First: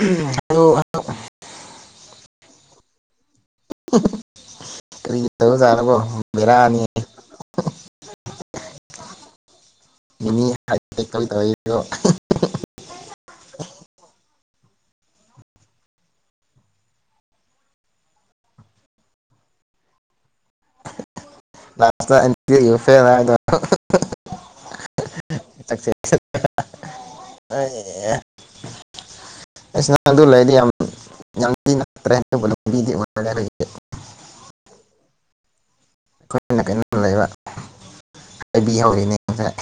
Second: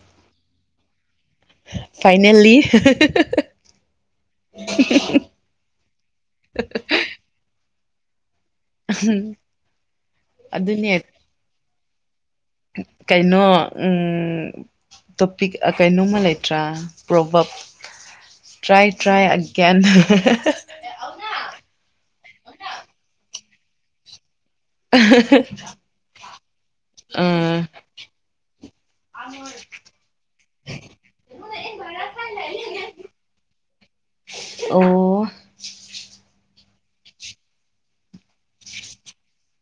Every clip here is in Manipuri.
[unintelligible] ꯐꯥꯏꯅꯦꯜꯂꯤ ꯀꯔꯤ ꯇꯧꯖꯥꯔꯕꯣ ꯕꯦꯔꯥꯑꯅꯤ [unintelligible] [inaudible] ꯑꯗꯨꯅꯦ ꯍꯥꯏꯇꯦꯛ ꯇꯧꯏ ꯇꯧꯏꯗꯣ ꯀꯩꯅꯣ ꯎꯝ ꯇꯣꯄꯤꯛ ꯀꯩꯅꯣꯝꯃ ꯂꯩꯇ꯭ꯔꯥ ꯄ꯭ꯔꯣꯕꯞ ꯇ꯭ꯔꯥꯏ ꯇ꯭ꯔꯥꯏ ꯑꯒꯦꯟ ꯂꯥꯁꯇ [unintelligible] ꯑꯥ ꯁ ꯑꯗꯨ ꯂꯩꯗꯤ ꯌꯥꯝ ꯑꯣ [unintelligible] ꯑꯩꯅ ꯀꯩꯅꯣꯇꯧ ꯂꯩꯕ ꯑꯩꯗꯤ ꯌꯥꯑꯣꯗꯦꯅꯦ ꯉꯁꯥꯏ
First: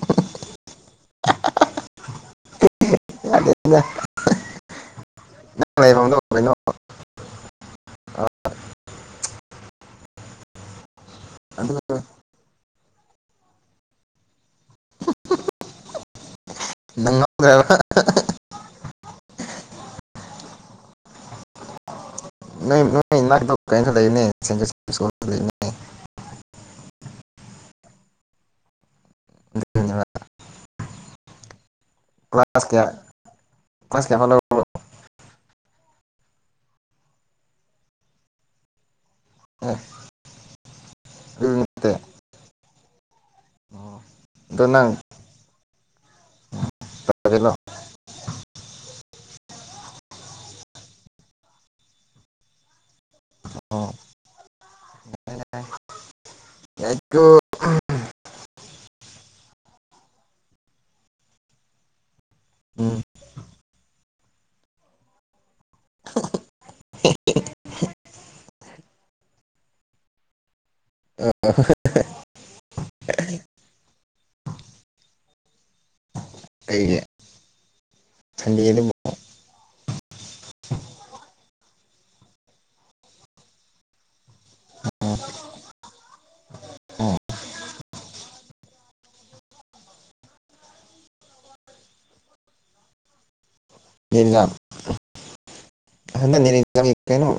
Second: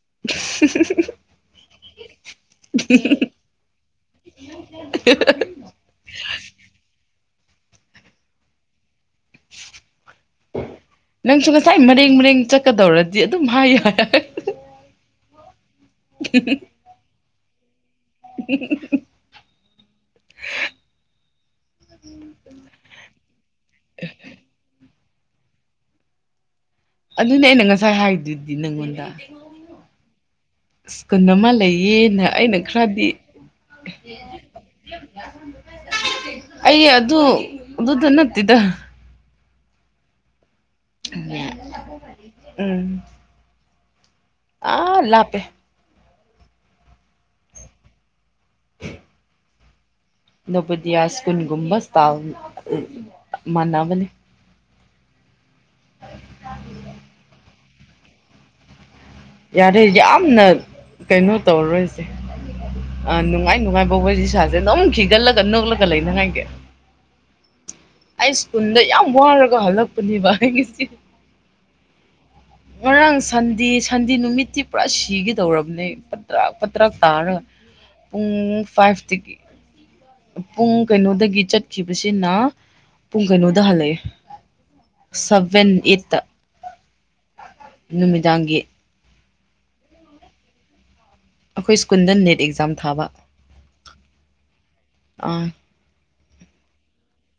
[inaudible] [inaudible] ꯅꯡ ꯂꯩꯥꯏꯕꯝꯗꯣ ꯀꯩꯅꯣ ꯑ ꯅꯡꯁꯨ ꯑꯗꯨ ꯉꯁꯥꯏ ꯃꯔꯦꯡ ꯃꯔꯦꯡ ꯆꯠꯀꯗꯧꯔꯗꯤ ꯑꯗꯨꯝ ꯍꯥꯏꯌ [inaudible] ꯉꯒ꯭ꯔꯕ [inaudible] ꯅꯣꯏ ꯅꯥꯛꯇꯨ ꯀꯩꯅꯁꯨ ꯂꯩꯕꯅꯦ ꯁꯦꯟꯖꯨ [unintelligible] ꯑꯗꯨꯅꯦ ꯑꯩꯅ ꯉꯁꯥꯏ ꯍꯥꯏꯗꯨꯗꯤ ꯅꯡꯉꯣꯟꯗ [unintelligible] [inaudible] ꯁꯀꯟꯅꯃ ꯂꯩ ꯌꯦꯅ ꯑꯩꯅ ꯀ꯭ꯂꯥꯁ ꯀꯌꯥ ꯈꯔꯗꯤ ꯀ꯭ꯂꯥꯁ ꯀꯌꯥꯐꯥꯎ ꯂꯧꯔꯕ꯭ꯔꯣ ꯑꯩ ꯑꯗꯨ ꯑꯗꯨꯗ ꯅꯠꯇꯗ ꯎ [unintelligible] ꯂꯩꯦ [unintelligible] ꯎꯝ ꯑꯗꯣ ꯅꯪ ꯑꯥ ꯂꯥꯛꯄꯦ ꯇꯅꯣ ꯅꯕꫭꯗꯤꯌꯥꯁ ꯏꯁꯀꯨꯟꯒꯨꯨꯝꯕꯁꯇꯥ ꯑꯣ ꯃꯅꯕꯅꯦ ꯌꯥꯨ ꯌꯥꯔꯦ ꯌꯥꯝꯅ ꯀꯩꯅꯣ ꯇꯧꯔꯔꯣꯏꯁꯦ ꯎꯝ ꯅꯨꯡꯉꯥꯏ ꯅꯨꯡꯉꯥꯏꯕ ꯋꯥꯔꯤ ꯁꯥꯥꯁꯦ ꯑꯗꯨꯝ ꯈꯤꯒꯠꯂꯒ ꯅꯣꯛꯂꯒ ꯂꯩꯅꯉꯥꯏꯒꯤ ꯍ [unintelligible] ꯑꯩ ꯁ꯭ꯀꯨꯜꯗ ꯌꯥꯝ ꯋꯥꯔꯒ ꯍꯜꯂꯛꯄꯅꯦꯕ ꯑꯩꯒꯤꯁꯤ ꯉꯔꯥꯡ ꯁꯟꯗꯁ ꯁꯟꯗꯤ ꯅꯨꯃꯤꯠꯇꯤ ꯄꯨꯔꯥ ꯁꯤꯒꯗꯧꯔꯕꯅꯦ ꯇꯥꯛ ꯇꯔ ꯀꯩꯒꯤ ꯇꯥꯔꯒ ꯄꯨꯡ ꯁꯟꯗꯦꯗꯕꯨ ꯐꯥꯏꯚꯇꯒꯤ ꯄꯨꯡ ꯀꯩꯅꯣꯗꯒꯤ ꯆꯠ ꯈꯤꯕꯁꯤꯅ ꯄꯨꯡ ꯀꯩꯅꯣꯗ ꯍꯜꯂꯛꯑꯦ ꯁꯕꯟ ꯏꯠ ꯑꯣ ꯅꯨꯃꯤꯗꯥꯡꯒꯤ ꯑꯩꯈꯣꯏ ꯁ꯭ꯀꯨꯜꯗ ꯅꯦꯠ ꯑꯦꯛꯖꯥꯝ ꯊꯥꯕ ꯑꯥ ꯍꯟꯗ ꯀꯩꯅꯣꯝ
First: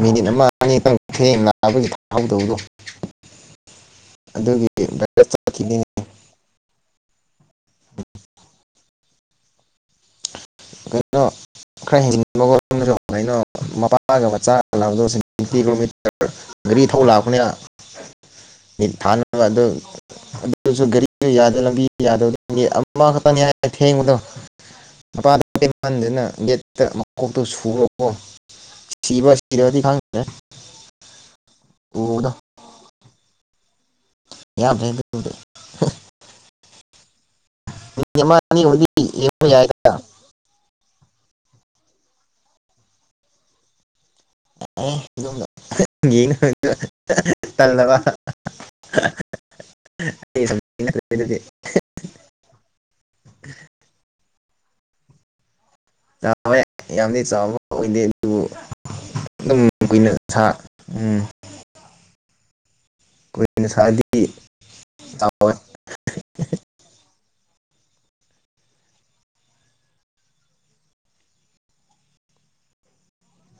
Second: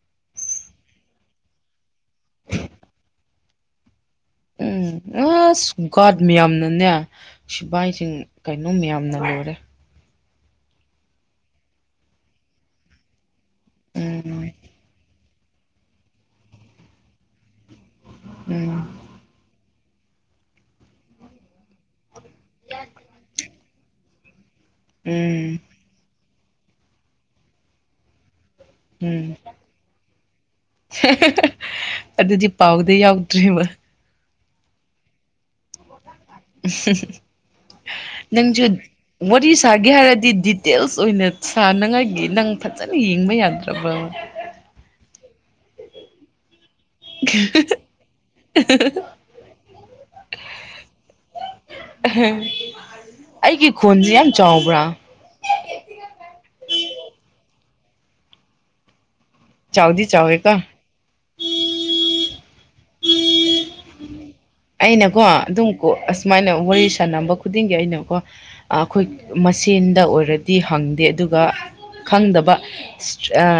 ꯃꯤꯅꯤꯠ ꯑꯃ ꯑꯅꯤꯪ ꯅꯥꯕꯒꯤ ꯐꯗꯧꯕꯗꯣ ꯎꯝ ꯑꯁ ꯒꯥꯔꯗ ꯃꯌꯥꯝꯅꯅꯦ ꯁꯤꯐꯥꯏꯁꯤꯡ ꯀꯣ ꯑꯗꯨꯝ ꯌꯥꯝꯅ ꯂꯨꯔꯦ ꯀꯩꯅꯣ ꯈꯔ ꯍꯤꯡꯅꯤꯡꯕꯒꯩꯅꯣ ꯃꯄꯥꯒ ꯎꯝ ꯃꯆꯥꯒ [unintelligible] ꯂꯧꯥꯡꯗꯕꯁꯤꯡ ꯇꯦꯟꯇꯤ ꯀꯤꯂꯣꯃꯤꯇꯔ ꯒꯥꯔꯤ ꯊꯧ ꯂꯥꯛꯄꯅꯦꯅ ꯎꯝ ꯗꯥꯅ ꯑꯗꯨ ꯑꯗꯨ ꯑꯁꯨ ꯒꯔꯤ ꯌꯥꯗ ꯂꯝꯕꯤ ꯌꯥꯗꯒꯤ ꯑꯃꯈꯛꯇꯅꯤ ꯍꯥꯏꯏ ꯊꯦꯡꯕꯗꯣ [unintelligible] ꯃꯗꯅ ꯎꯝ ꯒꯦꯠꯇ ꯃꯀꯣꯛꯇꯨ ꯁꯨꯈ꯭ꯔꯕꯣ ꯎꯝ ꯁꯤꯕꯔꯗꯤ ꯈꯦ ꯎꯗ [unintelligible] ꯇ꯭ꯔꯤꯍꯤꯃ ꯌꯥꯝ ꯐꯌ‌ꯦꯗ ꯑꯗꯨꯕꯨꯗꯤ ꯃꯤꯅꯤꯠ [unintelligible] ꯑꯃ ꯅꯪꯁꯨ ꯑꯅꯤꯕꯨꯗꯤ ꯌꯦꯡꯕ ꯋꯥꯔꯤ ꯌꯥꯏꯗ ꯁꯥꯒꯦ ꯍꯥꯏꯔꯗꯤ ꯗꯤꯇꯦꯜꯁ ꯑꯁ ꯑꯣꯏꯅ ꯁꯥꯅꯉꯥꯏꯒꯤ ꯅꯪ ꯐꯖꯅ ꯌꯦꯡꯕ ꯌꯥꯗ꯭ꯔꯕꯕꯥ ꯑ ꯑꯩ ꯁꯕꯖꯦꯛ ꯅꯠꯇ꯭ꯔꯦ ꯑꯗꯨꯗꯤ ꯑꯩꯒꯤ ꯈꯣꯟꯁꯤ ꯌꯥꯝ ꯆꯥꯎꯧꯕ꯭ꯔꯥ ꯥꯕ ꯌꯥꯝꯗꯤ ꯆꯥꯎꯥꯕ ꯑꯣꯏꯗꯦ ꯑꯗꯨꯕꯨ [unintelligible] ꯑꯗꯨꯝ ꯆꯥꯎꯗꯤ ꯀꯨꯏꯅ ꯁꯥ ꯆꯥꯎꯋꯦꯀꯣ ꯎꯝ ꯀꯣꯏꯁꯥ [unintelligible] ꯑꯩꯅꯀꯣ ꯑꯗꯨꯝ ꯑꯁꯨꯃꯥꯏꯅ ꯋꯥꯔꯤ ꯁꯥꯟꯅꯕ ꯈꯨꯗꯤꯡꯒꯤ ꯑꯩꯅꯀꯣ ꯑꯩꯈꯣꯏ ꯃꯁꯦꯟꯗ ꯑꯣꯏꯔꯗꯤ ꯍꯪꯗꯦ ꯑꯗꯨꯒ ꯈꯪꯗꯕ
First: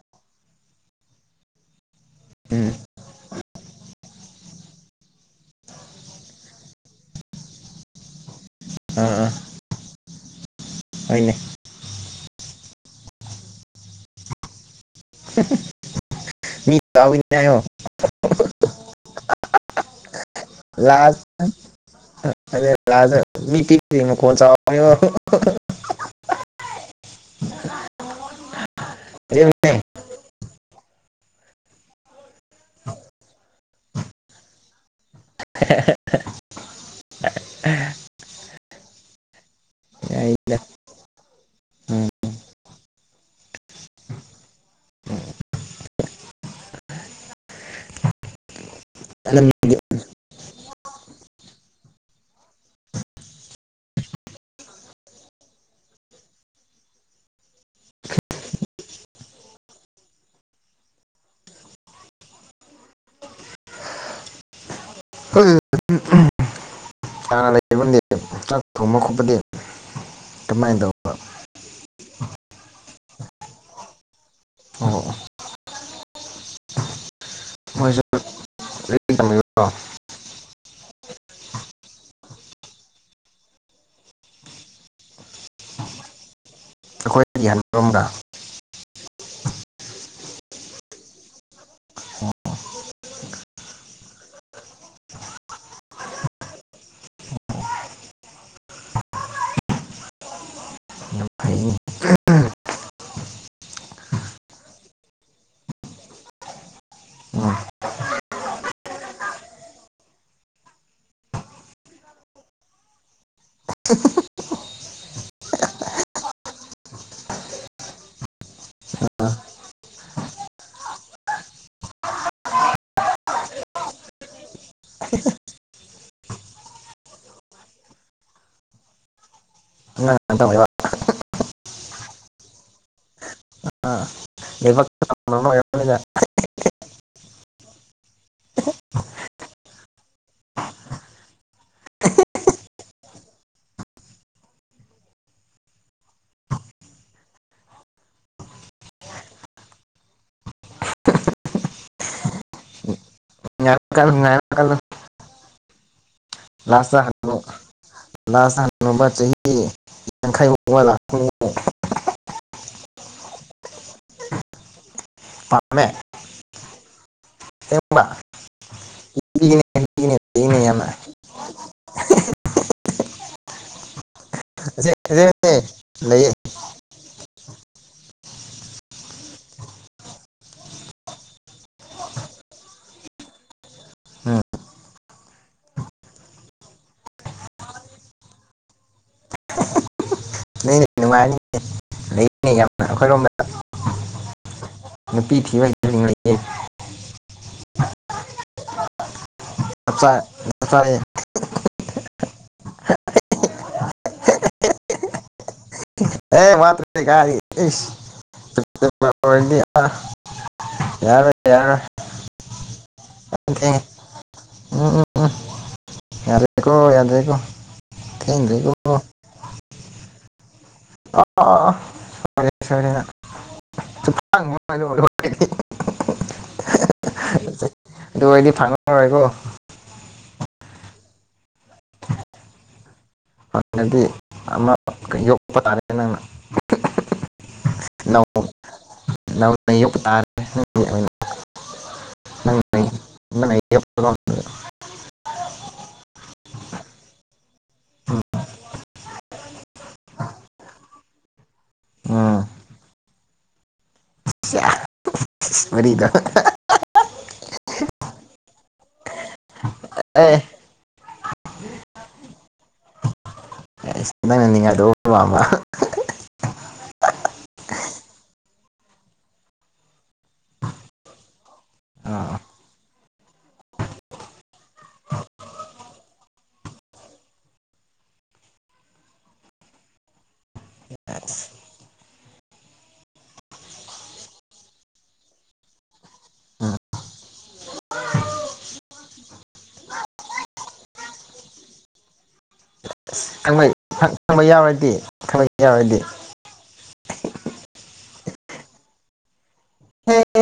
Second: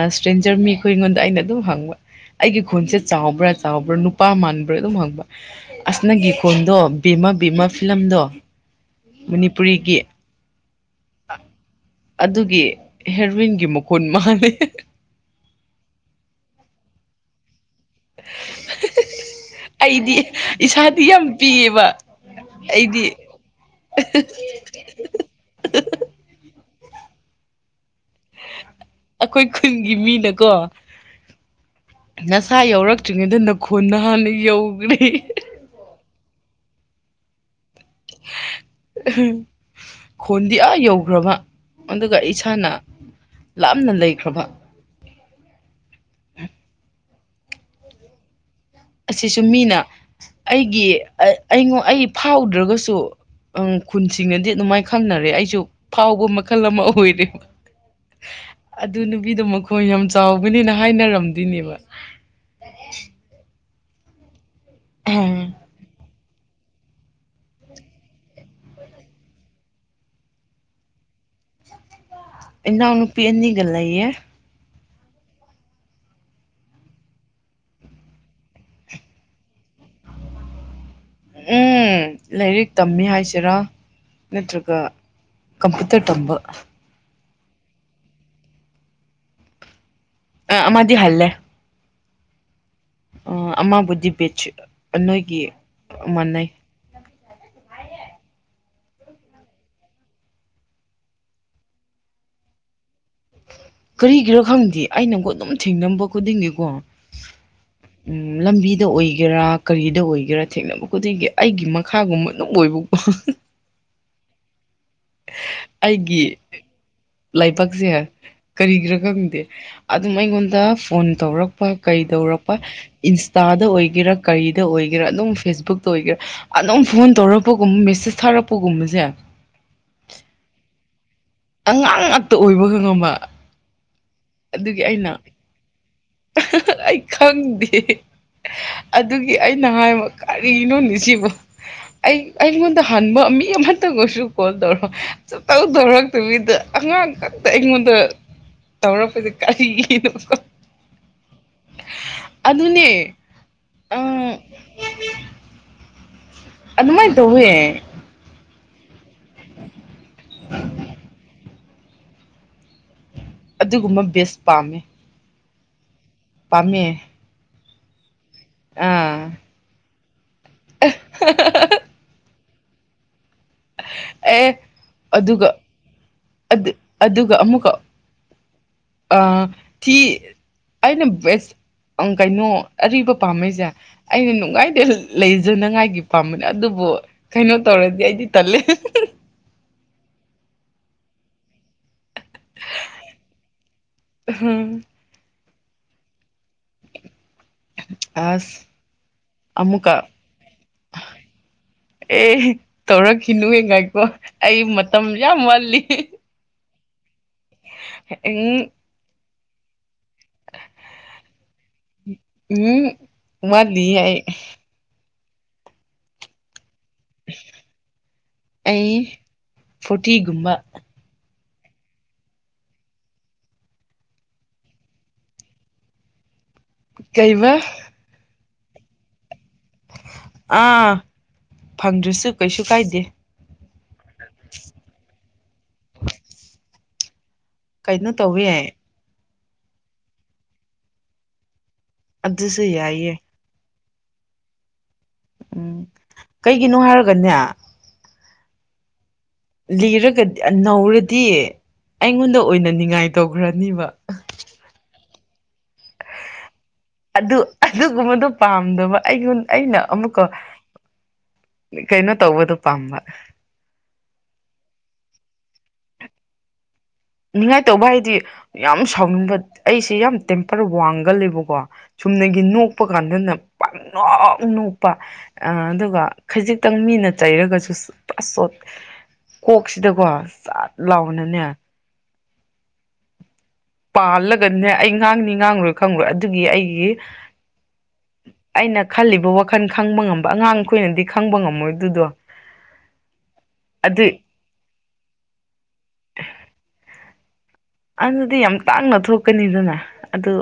ꯏꯁꯇ꯭ꯔꯦꯟꯖꯔ ꯃꯤꯈꯣꯏ ꯑꯩꯉꯣꯟꯗ ꯑꯩꯅ ꯑꯗꯨꯝ ꯍꯪꯕ ꯑꯩꯒꯤ ꯎꯝ ꯈꯨꯟꯁꯦ ꯆꯥꯎꯕ꯭ꯔꯥ ꯆꯥꯎꯕ꯭ꯔꯥ ꯅꯨꯄꯥ ꯃꯥꯟꯕ꯭ꯔꯥ ꯑꯗꯨꯝ ꯍꯪꯕ ꯑꯁꯅꯒꯤ ꯈꯣꯟꯗꯣ ꯕꯤꯃ ꯕꯤꯃ ꯐꯤꯂꯝꯗꯣ ꯃꯅꯤꯄꯨꯔꯤꯒꯤ ꯍꫭꯏꯅꯦ ꯑꯗꯨꯒꯤ ꯍꯦꯔꯋꯟꯒꯤ ꯃꯈꯨꯟ ꯃꯥꯂꯦ ꯃꯤ ꯅꯌꯣ ꯑꯩꯗꯤ ꯏꯁꯥꯗꯤ ꯂꯖ ꯌꯥꯝ ꯄꯤꯌꯦꯕ ꯑꯩꯗꯤ ꯂꯥꯖ ꯃꯤꯠꯇꯤ ꯈꯣꯆꯥꯣ [unintelligible] [unintelligible] ꯑꯩꯈꯣꯏ ꯈꯨꯟꯒꯤ ꯃꯤꯅꯀꯣ ꯅꯁꯥ ꯌꯧꯔꯛꯇ꯭ꯔꯤꯉꯩꯗ ꯅꯨꯞ ꯈꯣꯟꯅ ꯍꯥꯟꯅ ꯌꯧꯈ꯭ꯔꯦ [unintelligible] ꯌꯥꯏꯗ ꯈꯣꯟꯗꯤꯌꯥ ꯌꯧꯈ꯭ꯔꯕ ꯎꯝ ꯑꯗꯨꯒ ꯏꯁꯥꯅ ꯂꯥꯞꯅ ꯂꯩꯈ꯭ꯔꯕ ꯑꯁꯤꯁꯨ ꯅꯪꯗꯤ ꯃꯤꯅ ꯑꯩꯒꯤ ꯑꯩꯉꫭꯟ ꯑꯩ ꯐꯥꯎꯗ꯭ꯔꯒꯁꯨ ꯑꯪ ꯈꯨꯟꯁꯤꯡꯅꯗꯤ ꯑꯗꯨꯃꯥꯏꯅ ꯈꯪꯅꯔꯦ ꯑꯩꯁꯨ ꯐꯥꯎꯕ ꯃꯈꯜ ꯑꯃ ꯑꯣꯏꯔꯦꯕ ꯑꯗꯨ ꯅꯨꯄꯤꯗꯣ ꯃꯈꫭꯟ ꯌꯥꯝ ꯆꯥꯎꯕꯅꯤꯅ ꯍꯥꯏꯅꯔꯝꯗꯣꯏꯅꯦꯕ ꯑꯍꯝ ꯍꯅ ꯂꯩ ꯆꯥꯛ ꯊꯣꯡꯕ ꯈꯣꯠꯄꯗꯤ ꯑꯗꯨꯃꯥꯏꯅ ꯇꯧꯕ ꯏꯅꯥꯎ ꯅꯨꯄꯤ ꯑꯅꯤꯒ ꯂꯩꯌ‌ꯦ ꯑꯣ ꯃꯣꯏꯁꯨ ꯔ ꯇꯝꯕꯤꯕ꯭ꯔꯣ [unintelligible] ꯎꯝ ꯂꯥꯏꯔꯤꯛ ꯇꯝꯃꯤ ꯍꯥꯏꯁꯤꯔꯥ ꯅꯠꯇ꯭ꯔꯒ ꯀꯝꯄ꯭ꯌꯨꯇꯔ ꯇꯝꯕ ꯑꯩꯈꯣꯏ ꯌꯥꯌꯥꯟꯔꯣꯝꯒ ꯑ ꯃꯗꯤ ꯍꯜꯂꯦ ꯑꯥ ꯑꯃꯥꯕꯨꯗꯤ ꯕꯤꯆꯁ ꯅꯣꯏꯒꯤ ꯃꯥꯟꯅꯩ ꯐꯩꯅꯦ ꯀꯔꯤꯒꯤꯔꯥ ꯈꯪꯗꯦ ꯑꯩꯅꯀꫭ ꯑꯗꯨꯝ ꯊꯦꯡꯅꯕ ꯈꯨꯗꯤꯡꯒꯤꯀꯣ ꯎꯝ ꯎꯝ ꯂꯝꯕꯤꯗ ꯑꯣꯏꯒꯦꯔꯥ ꯀꯔꯤꯗ ꯑꯣꯏꯒꯦꯔꯥ ꯊꯦꯡꯅꯕ ꯈꯨꯗꯤꯡꯒꯤ ꯑꯩꯒꯤ ꯃꯈꯥꯒꯨꯝꯕ ꯑꯗꯨꯝ ꯑꯣꯏꯕ ꯑꯩꯒꯤ ꯂꯥꯏꯕꯛꯁꯦ ꯀꯔꯤꯒꯤꯔꯥ ꯈꯪꯗꯦ ꯑꯗꯨꯝ ꯑꯩꯉꯣꯟꯗ ꯐꯣꯟ ꯇꯧꯔꯛꯄ ꯀꯩ ꯇꯧꯔꯛꯄ ꯏꯟꯁꯇꯥꯗ ꯑꯣꯏꯒꯦꯔꯥ ꯀꯔꯤꯗ ꯑꯣꯏꯒꯦꯔꯥ ꯑꯗꯨꯝ ꯐꯦꯁꯕꯨꯛꯇ ꯑꯣꯏꯒꯦꯔꯥ ꯑꯗꯨꯝ ꯐꯣꯟ ꯇꯧꯔꯛꯄꯒꯨꯝꯕ ꯃꯦꯁꯦꯁ ꯊꯥꯔꯛꯄꯒꯨꯝꯕꯁꯦ ꯑꯉꯥꯡ ꯉꯥꯛꯇ ꯑꯣꯏꯕ ꯑꯉꯥꯡ ꯉꯥꯛꯇ ꯑꯣꯏꯕꯒ ꯉꯝꯕ ꯑꯗꯨꯒꯤ ꯂꯥꯏꯕꯛ ꯑꯩꯅ ꯇꯝꯕ ꯑꯃ ꯑꯣꯏꯔꯝꯅꯤꯗ ꯑꯩ ꯈꯪꯗꯦ ꯑꯗꯨꯒꯤ ꯑꯩꯅ ꯍꯥꯏꯕ ꯀꯔꯤꯅꯣꯅꯤ ꯁꯤꯕꯨ ꯑꯩ ꯑꯩꯉꯣꯟꯗ ꯍꯟꯕ ꯃꯤ ꯑꯃꯇꯪꯑꫭꯏꯔꯁꯨ ꯀꯣꯜ ꯇꯧꯔꯣꯑꫭ ꯁꯨꯡꯇꯧ ꯇꯧꯔꯛꯇꯕꯤꯗ ꯑꯉꯥꯡ ꯈꯛꯇ ꯑꯩꯉꯣꯟꯗ ꯇꯧꯔꯛꯄꯁꯦ ꯀꯔꯤꯒꯤꯅꯣ ꯑꯗꯨꯅꯦ ꯑꯥ [inaudible] [inaudible] ꯑꯗꯨꯃꯥꯏꯅ ꯇꯧꯋꯦ ꯊꯕꯥ [inaudible] ꯆꯍꯤ ꯌꯥꯡꯈꯩꯃꯥꯎꯕ ꯂꯥꯛ [inaudible] ꯑꯗꯨꯒꯨꯝꯕ ꯕꯦꯁ ꯄꯥꯝꯃꯦ ꯄꯥꯝꯃꯦ ꯄꯥꯝꯃꯦ ꯁꯦꯝ ꯏ ꯎꯝ ꯑ ꯑꯦ ꯑꯁꯦ ꯑꯗꯨꯒ ꯑꯁꯦꯡꯕꯅꯦ ꯂꯩꯌꯦ ꯑꯗꯨꯒ ꯑꯃꯨꯛꯀ ꯑ ꯊꯤ ꯑꯩꯅ ꯕꯦꯁ ꯀꯩꯅꯣ ꯑꯔꯤꯕ ꯄꯥꯝꯃꯩꯁꯦ ꯑꯩꯅ ꯎꯝ ꯅꯨꯡꯉꯥꯏꯗꯤ ꯂꯩꯖꯅꯉꯥꯏꯒꯤ ꯄꯥꯝꯕꯅꯦ ꯑꯗꯨꯕꯨ ꯀꯩꯅꯣ ꯇꯧꯔꯗꯤ ꯑꯩꯗꯤ ꯇꯂꯦ ꯅꯨꯡꯉꯥꯏꯔꯤ ꯂꯩꯔꯤꯅꯦ ꯌꯥꯝꯅ ꯑꯩꯈꯣꯏꯔꯣꯝꯗ ꯍꯝ ꯅꯨꯄꯤ ꯊꯤ ꯑꯁ ꯑꯃꯃꯨꯀ ꯆꯞ ꯆꯥ ꯆꯞ ꯆꯥꯏꯌꯦ ꯑꯦ ꯇꯧꯔꯛꯈꯤꯅꯨ ꯍꯉ ꯀꯣ ꯑꯩ ꯃꯇꯝ ꯌꯥꯝ ꯋꯥꯜꯂꯤ ꯑꯦꯃꯥ ꯀꯔꯤ ꯎꯝ ꯌꯥꯔ ꯌꯥ ꯎꯝ ꯋꯥꯠꯂꯤꯌꯦ ꯎ ꯌꯥꯔ [inaudible] ꯇꯤꯒꯨꯝꯕ ꯑꯔꯦ ꯁꯔꯦꯗꯤ ꯀꯩꯕ ꯀꯣꯏꯂꯤ ꯐꯥꯅꯔꯦꯀꯣ ꯑꯥ ꯐꯪꯗ꯭ꯔꯁꯨ ꯀꯩꯁꯨ ꯀꯥꯏꯗꯦ ꯑꯗꯨꯗꯤ ꯑꯃ ꯌꯣꯛꯄ ꯇꯥꯔꯦ ꯅꯪꯅ ꯀꯩꯅꯣ ꯇꯧꯋꯤ ꯌꯥꯏ ꯅꯅꯌꯣꯛ ꯇꯥꯔꯦ [unintelligible] ꯑꯣꯏꯅ ꯑꯗꯨꯁꯨ ꯅꯪꯅ ꯌꯥꯏꯌ‌ꯦ [unintelligible] ꯎꯝ [unintelligible] ꯀꯩꯒꯤꯅꯣ ꯍꯥꯏꯔꯒꯅꯦ ꯂꯤꯔꯒꯗꯤ ꯅꯧꯔꯗꯤ ꯑꯩꯉꯣꯟꯗ ꯎꯝ ꯑꯣꯏꯅꯅꯤꯡꯉꯥꯏ ꯇꯧꯈ꯭ꯔꯅꯤꯕ ꯃꯔꯤꯗ [unintelligible] ꯑꯗꯨ ꯑꯗꯨꯒꯨꯝꯕꯗꯣ ꯄꯥꯝꯗꯕ ꯑꯩꯉꯣꯟ ꯑꯩꯅ ꯑꯃꯨꯛꯀ ꯑꯦ ꯀꯩꯅꯣ ꯇꯧꯕꯗꯨ ꯄꯥꯝꯕ ꯑꯁ ꯅꯪꯅ ꯅꯤꯡꯉꯥꯏ ꯇꯧꯕꯗꯨ ꯄꯥꯝꯕ ꯅꯤꯡ ꯉꯥꯏ ꯇꯧꯕ ꯍꯥꯏꯗꯤ ꯌꯥꯝ ꯁꯥꯎꯅꯤꯡꯕ ꯑꯩꯁꯦ ꯌꯥꯝ ꯇꯦꯝꯄꯔ ꯋꯥꯡꯒꯜꯂ‌ꯦꯕꯀꯣ ꯑꯥ ꯆꯨꯝꯅꯒꯤ ꯅꯣꯛꯄ ꯀꯥꯟꯗꯅ ꯄꯪ ꯅ‌ꯣꯛ ꯅꯣꯛꯄ ꯑꯗꯨꯒ ꯈꯖꯤꯛꯇꯪ ꯃꯤꯅ ꯆꯩꯔꯒꯁꯨ ꯄꯠ ꯆꯣꯠ ꯀꯣꯛꯁꯤꯗꯀꯣ ꯆꯠ ꯂꯥꯎꯅꯅꯦ ꯑꯁ ꯄꯥꯜꯂꯒꯅꯦ ꯑꯩ ꯉꯥꯡꯅꯤ ꯉꯥꯡꯉꯔꯣꯏ ꯈꯪꯉꯣꯏ ꯑꯗꯨꯒꯤ ꯑꯩꯒꯤ ꯑꯩꯅ ꯈꯜꯂꯤꯕ ꯋꯥꯈꯜ ꯈꯪꯕ ꯉꯝꯕ ꯑꯉꯥꯡꯈꯣꯏꯅꯗꯤ ꯈꯪꯕ ꯉꯝꯃꯣꯏ ꯑꯗꯨꯗꯣ ꯈꯪ ꯑꯗꯨ ꯈꯪꯕ ꯌꯥꯎꯔꯗꯤ ꯈꯪꯕ [unintelligible] ꯌꯥꯎꯔꯗꯤ ꯑꯗꯨꯗꯤ ꯌꯥꯝ ꯇꯥꯡꯅ ꯊꯣꯛꯀꯅꯤꯗꯅ ꯑꯗꯨ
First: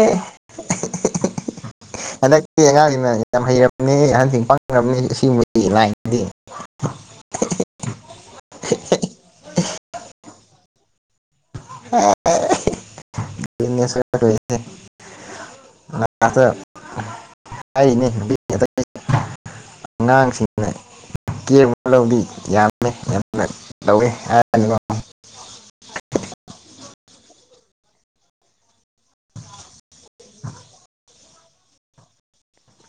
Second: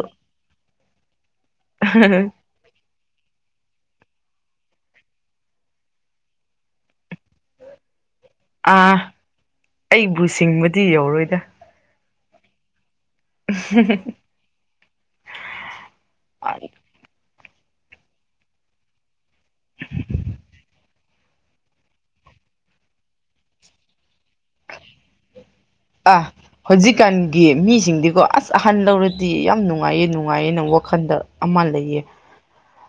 ꯍꯟꯇꯛꯇꯤ ꯑꯉꯥꯡꯁꯤꯡꯅ ꯌꯥꯝ ꯍꯩ [unintelligible] ꯑꯍꯟꯁꯤꯡ ꯄꯥꯡꯅꯔꯕꯅꯦ ꯁꯤꯒꯨꯝꯕꯒꯤ ꯂꯥꯏꯟꯗꯤ [unintelligible] ꯑꯥ ꯑꯩꯕꯨ ꯁꯤꯡꯕꯗꯤ ꯌꯧꯔꯣꯏ ꯗꯥ ꯑ [unintelligible] ꯅꯦꯁꯦ ꯑ [unintelligible] ꯑꯩꯅꯦ [unintelligible] [unintelligible] ꯑꯉꯥꯡꯁꯤꯡꯅ ꯀꯦꯕ [unintelligible] ꯂꯧꯗꯤ ꯌꯥꯝꯃꯦ ꯌꯥꯝꯅ ꯂꯧꯋꯦ ꯑ ꯍꯧꯖꯤꯛꯀꯥꯟꯒꯤ ꯃꯤꯁꯤꯡꯗꯤꯀꯣ ꯑꯁ ꯑꯍꯟ ꯂꯧꯔꯗꯤ ꯌꯥꯝ ꯅꯨꯡꯉꯥꯏꯌꯦ ꯅꯨꯡꯉꯥꯏꯌꯦꯅ ꯋꯥꯈꯜꯗ ꯑꯃ ꯂꯩꯌꯦ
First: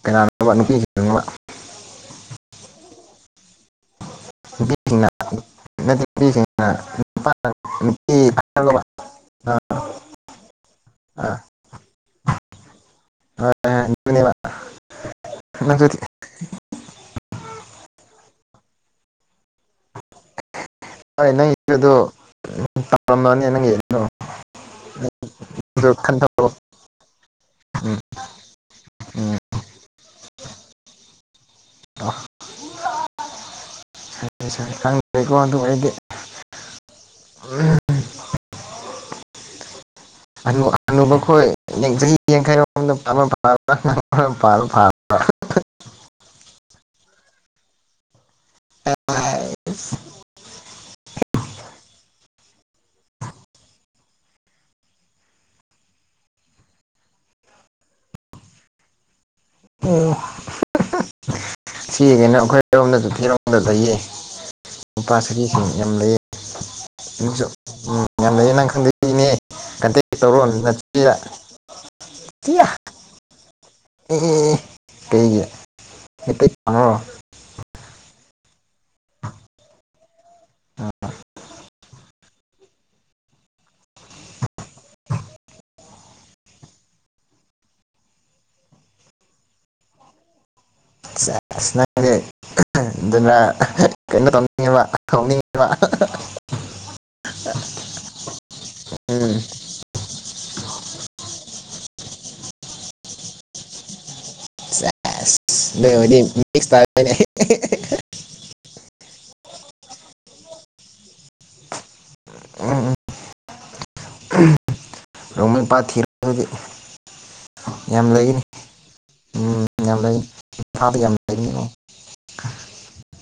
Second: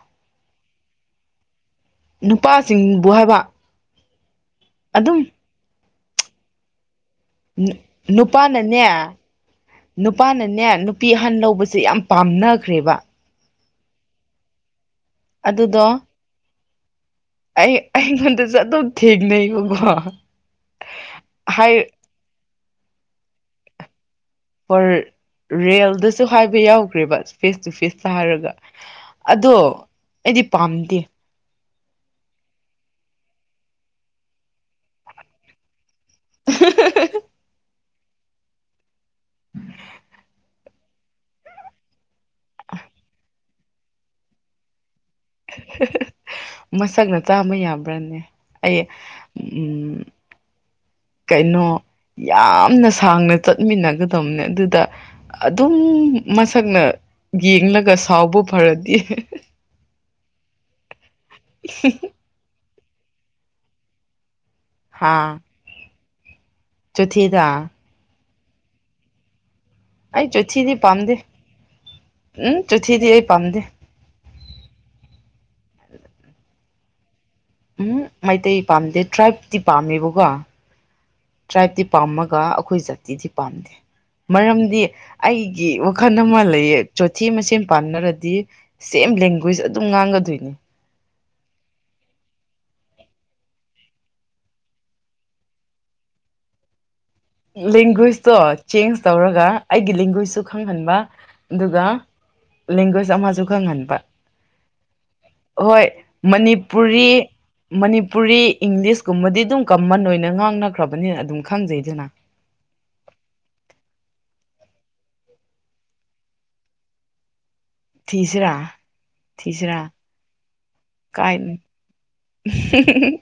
ꯀꯅꯥꯅ‌ꯣꯕ ꯅꯨꯄꯤꯁꯤꯡꯂ‌ꯣꯕ ꯅꯨꯄꯥꯁꯤꯡꯕꯨ ꯍꯥꯏꯕ ꯑꯗꯨꯝ ꯅꯨꯄꯤꯁꯤꯡꯅ ꯅ [unintelligible] ꯁꯤꯡꯅ ꯅꯨꯄꯥꯅꯅꯦ ꯑ ꯅꯨꯄꯥꯅꯅꯦ ꯅꯨꯄꯤ ꯑ ꯑꯍꯟ ꯂꯧꯕꯁꯦ ꯌꯥꯝ ꯄꯥꯝꯅꯈ꯭ꯔꯦꯕ [unintelligible] ꯑꯗꯨꯗꯣ ꯅꯪꯁꯨ ꯑꯩ ꯑꯩꯉꯣꯟꯗꯁꯨ ꯑꯗꯨꯝ ꯊꯦꯡꯅꯩ [unintelligible] ꯍꯣꯏ ꯅꯪꯒꯤ ꯗꯤ ꯑꯗꯣ ꯇꯞꯂꯝꯃꯅꯤ ꯅꯪꯒꯤ ꯑꯗꯣ ꯔꯔ ꯔꯤꯌꯦꯜꯗꯁꯨ ꯈꯟꯊꯧ ꯍꯥꯏꯕ ꯌꯥꯎꯈ꯭ꯔꯦꯕ ꯐꯦꯁ ꯇꯨ ꯎꯝ ꯐꯦꯁꯇ ꯍꯥꯏꯔꯒ ꯎꯝ ꯑꯗꯣ ꯑꯩꯗꯤ ꯄꯥꯝꯗꯦ [unintelligible] ꯈꯪꯗ꯭ꯔꯦꯀꯣ ꯑꯗꯨ ꯑꯩꯗꯤ ꯎꯝ [unintelligible] ꯍꯍ ꯍ ꯍ ꯍ ꯃꯁꯛꯅ ꯆꯥꯕ ꯌꯥꯕ꯭ꯔꯥꯅꯦ ꯑꯩ ꯎꯝ ꯀꯩꯅꯣ ꯌꯥꯝꯅ ꯁꯥꯡꯅ ꯆꯠꯃꯤꯟꯅꯒ ꯗꯝꯅꯦ ꯑꯗꯨꯗ ꯑꯗꯨꯝ ꯃꯁꯛꯅ ꯌꯦꯡꯂꯒ ꯁꯥꯎꯕ ꯐꯔꯗꯤ ꯏ ꯍꯦ ꯍꯦ ꯑꯣ ꯑ ꯍ ꯍ ꯏꯆꯦꯒꯩꯅ ꯑꯈꯣꯏ ꯊꯤꯔꯣꯝꯗꯁꯨ ꯊꯤꯔꯣꯝꯗꯁꯨ ꯂꯩꯌꯦ ꯍꯥ ꯅꯨꯄꯥꯥ ꯁꯔꯤꯁꯤꯡ ꯌꯥꯝ ꯂꯩꯌꯦ ꯆꯣꯊꯤꯗ [unintelligible] ꯎꯝ ꯌꯥꯝ ꯂꯩꯌꯦ ꯅꯪ ꯈꯪꯗ ꯏꯅꯦ ꯑꯩ ꯆꯨꯊꯤꯗꯤ ꯄꯥꯝꯗꯦ ꯎꯝ ꯆꯣꯊꯤꯗꯤ ꯑꯩ ꯄꯥꯝꯗꯦ ꯑꯦ ꯑꯦ ꯑꯦ ꯀꯩꯒꯤ ꯃꯤꯇꯩ ꯄꯥꯝꯕ꯭ꯔꯣ ꯎꯝ ꯃꯩꯇꯩ ꯄꯥꯝꯗꯦ ꯇ꯭ꯔꯥꯏꯕꯇꯤ ꯄꯥꯝꯃꯦꯕꯀꯣ ꯇ꯭ꯔꯥꯏꯕꯇꯤ ꯄꯥꯝꯃꯛ ꯀꯥ ꯑꯈꯣꯏ ꯖꯥꯇꯤꯗꯤ ꯄꯥꯝꯗꯦ ꯃꯔꯝꯗꯤ ꯑꯩꯒꯤ ꯋꯥꯈꯜ ꯑꯃ ꯂꯩꯌꯦ ꯆꯣꯊꯤ ꯃꯁꯦꯟ ꯄꯥꯝꯅꯔꯗꯤ ꯁꯦꯝ ꯂꯦꯡꯒ꯭ꯋꯦꯖ ꯑꯗꯨꯝ ꯉꯥꯡꯒꯗꯣꯏꯅꯤ ꯁꯦꯖ ꯅꯪꯗꯤ ꯎꯝ ꯑꯗꯨꯅ ꯑꯍ ꯀꯩꯅꯣ ꯇꯧꯅꯤꯡꯉꯤꯕ ꯍꯧꯅꯤꯡꯉꯤꯕ ꯍꯥ ꯍꯥ ꯍꯥ ꯂꯦꯡꯒ꯭ꯋꯦꯁꯇꯣ ꯆꯦꯟꯖ ꯎꯝ ꯇꯧꯔꯒ ꯑꯩꯒꯤ ꯂꯦꯡꯒ꯭ꯋꯦꯖꯁꯨ ꯈꯪꯍꯟꯕ ꯑꯗꯨꯒ ꯂꯦꯡꯒ꯭ꯋꯦꯁ ꯑꯃꯁꯨ ꯈꯪꯍꯟꯕ ꯁꯦꯁ ꯍꯣꯏ ꯅꯣꯏ ꯑꯣꯏꯗꯤ ꯃꯤꯛꯁ ꯃꯅꯤꯄꯨꯔꯤ ꯇꯥꯔꯦꯅꯦ ꯃꯅꯤꯄꯨꯔꯤ ꯏꯪꯂꯤꯁꯀꯨꯝꯕꯗꯤ ꯑꯗꯨꯝ ꯀꯃꯟ ꯑꯣꯏꯅ ꯉꯥꯡꯅꯈ꯭ꯔꯕꯅꯤꯅ ꯑꯗꯨꯝ ꯈꯪꯖꯩꯗꯅ ꯎꯝ ꯎꯝ ꯎꯝ ꯔꯣꯡꯃꯩ ꯄꯥꯠ ꯊꯤꯔꯣ ꯑꯗꯨꯗꯤ ꯌꯥꯝ ꯂꯩꯒꯅꯤ ꯊꯤꯁꯤꯔꯥ ꯎꯝ ꯌꯥꯝ ꯂꯩ ꯀꯥꯏ ꯅꯦ ꯍꯨꯝ ꯍꯨꯝ ꯍꯨꯝ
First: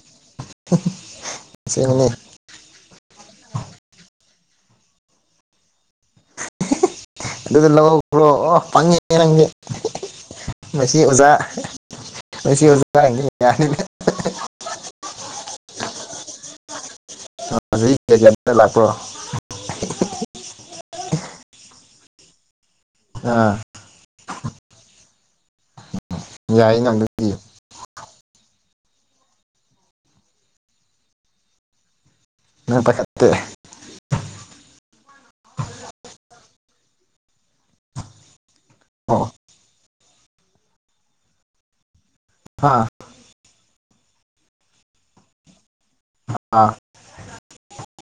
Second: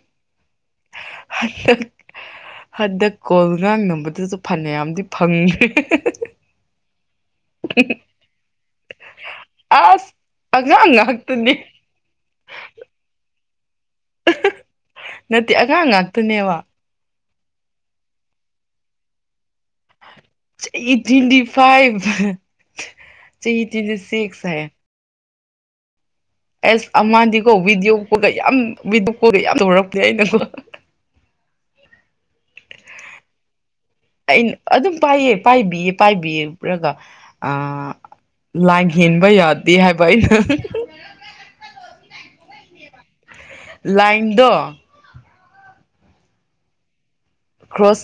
ꯍꯍ ꯑꯁꯦꯡꯕꯅꯦ ꯍꯟꯗꯛ ꯀꯣꯜ ꯉꯥꯡ ꯅꯝꯕꯗꯁꯨ ꯐꯅꯌꯥꯝꯗꯤ ꯐꯪꯒ꯭ꯔꯦ ꯍꯦ ꯍꯦ ꯍꯦ ꯍꯦ ꯍꯦ ꯍꯦ ꯑꯗꯨꯗ ꯂꯧꯍꯧꯔꯣ ꯑꯣ ꯄꯪꯉꯤꯍꯦ ꯅꯪꯖꯤ ꯑꯁ ꯑꯍꯤ ꯑꯍꯤ ꯑꯉꯥꯡ ꯃꯁꯤ ꯑꯣꯖꯥ ꯉꯥꯛꯇꯅꯦ ꯃꯁꯤ ꯑꯣꯖꯥ ꯌꯥ [unintelligible] ꯍꯍ ꯅꯠꯇꯦ ꯑꯉꯥꯡ ꯉꯥꯛꯇꯅꯦꯕ [unintelligible] ꯂꯥꯛꯄ꯭ꯔꯣ ꯑꯩ ꯇ꯭ꯋꯤꯟꯇꯤꯐꯥꯏꯚ ꯑꯥ [inaudible] [unintelligible] ꯑꯦꯁ ꯌꯥꯏꯅ ꯑꯗꯨꯗꯤ ꯑꯃꯗꯤꯀꯣ ꯕꯤꯗꯤꯑꯣꯒ ꯌꯥꯝ [unintelligible] [unintelligible] ꯑꯩꯅ ꯑꯗꯨꯝ ꯄꯥꯏꯌꯦ ꯄꯥꯏꯕꯤꯌꯦ ꯄꯥꯏꯕꯤꯔꯒ ꯑ ꯂꯥ ꯏꯟ ꯍꯟꯕ ꯑꯣ ꯌꯥꯗꯤ ꯍꯥꯏ ꯥꯑꯩꯅ ꯍꯥꯥ ꯂꯥꯏꯟꯗꯣ ꯑꯥ ꯀ꯭ꯔꯣꯁ